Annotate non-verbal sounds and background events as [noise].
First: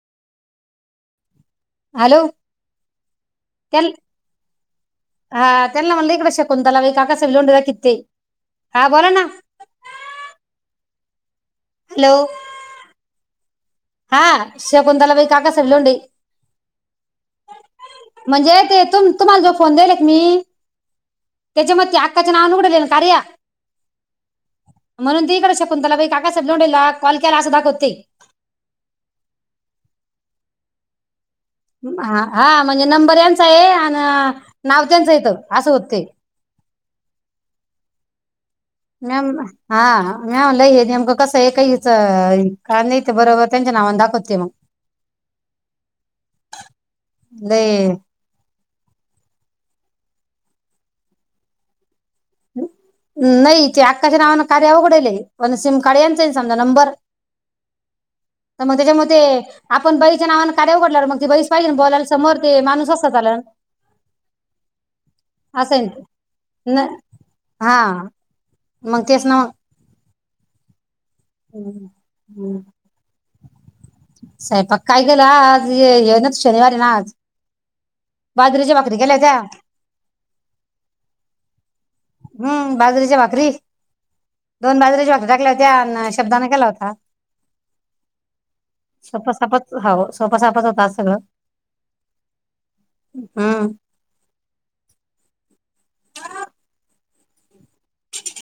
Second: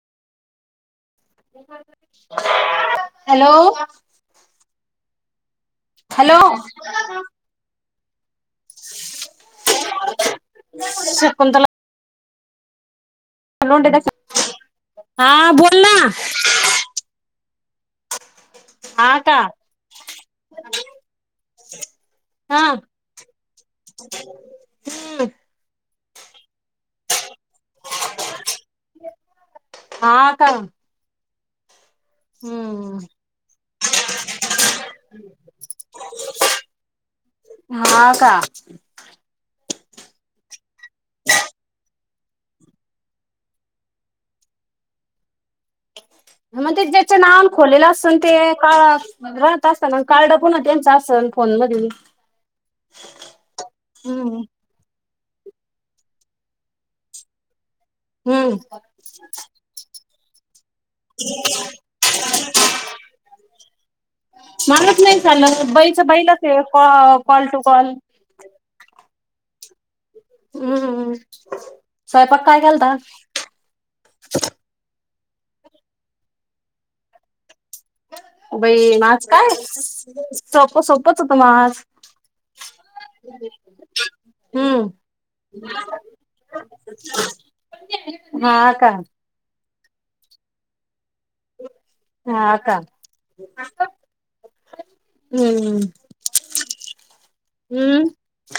Hello hello त्यां हा त्यांना म्हणला इकडे हॅलो शकुतला त्याला काका स लोंडािित ते हा बोला ना शकुंतला हॅलो लोंढे द हा शकुंतलाबाई हा काकासाहेब बोल ना लोंडेई म्हणजे ते तु हा का तुम्हाला जो फोन देल एक मी त्याच्या मग ते अक्काचे नाव हा निकडल कारया म्हणून ती इकडे शकुंतला बाई काकासाहेब लोंडईला कॉल केला असं दाखवते हा का हा म्हणजे हम्म नंबर यांचा आहे आणि नाव त्यांचं येत असं होत ते हा का मॅम हा मॅम ल नेमकं कसं आहेहीच का नाहीेत बरोबर त्यांच्या नावाने दाखवतते मग मग ते ज्याच्या नावन खोलेलं लय असल ते काळ राहत असताना कार्ड पण त्यांच असल फोन मध नाही ते आकाच्या हम्म नावान कार्या उघडालय पण सिम कार्ड यांचय समजा नंबर तर मग हम्म त्याच्यामध्ये आपण बरी च्या नावानं काय उघडला मग त बरीच पाहिजे ना बोलाला समोर ते माणूस असत ला मलाच नाही चाललं असं बाईच बाईलाच आहे कॉल टू हा कॉल मग तेच ना हा [inaudible] हम् हम स्वयंपाक काय मग केलता? स्वयंपाक काय? गेलाय आज येवनक शनिवार आहे ना आज बाजरीच्या बाई भाकरी मग केल्या आज होत्या काय सोप सोपच होत आज हम्म बाजरीच्या भाकरी दोन बाजरीच्या भाकरी टाकल्या हम्म होत्या आणि शब्दाने केला होता [unintelligible] हा का सोपं सापच हो सोपं सोपच होत आज सगळं. हा का हम्म हम् हम्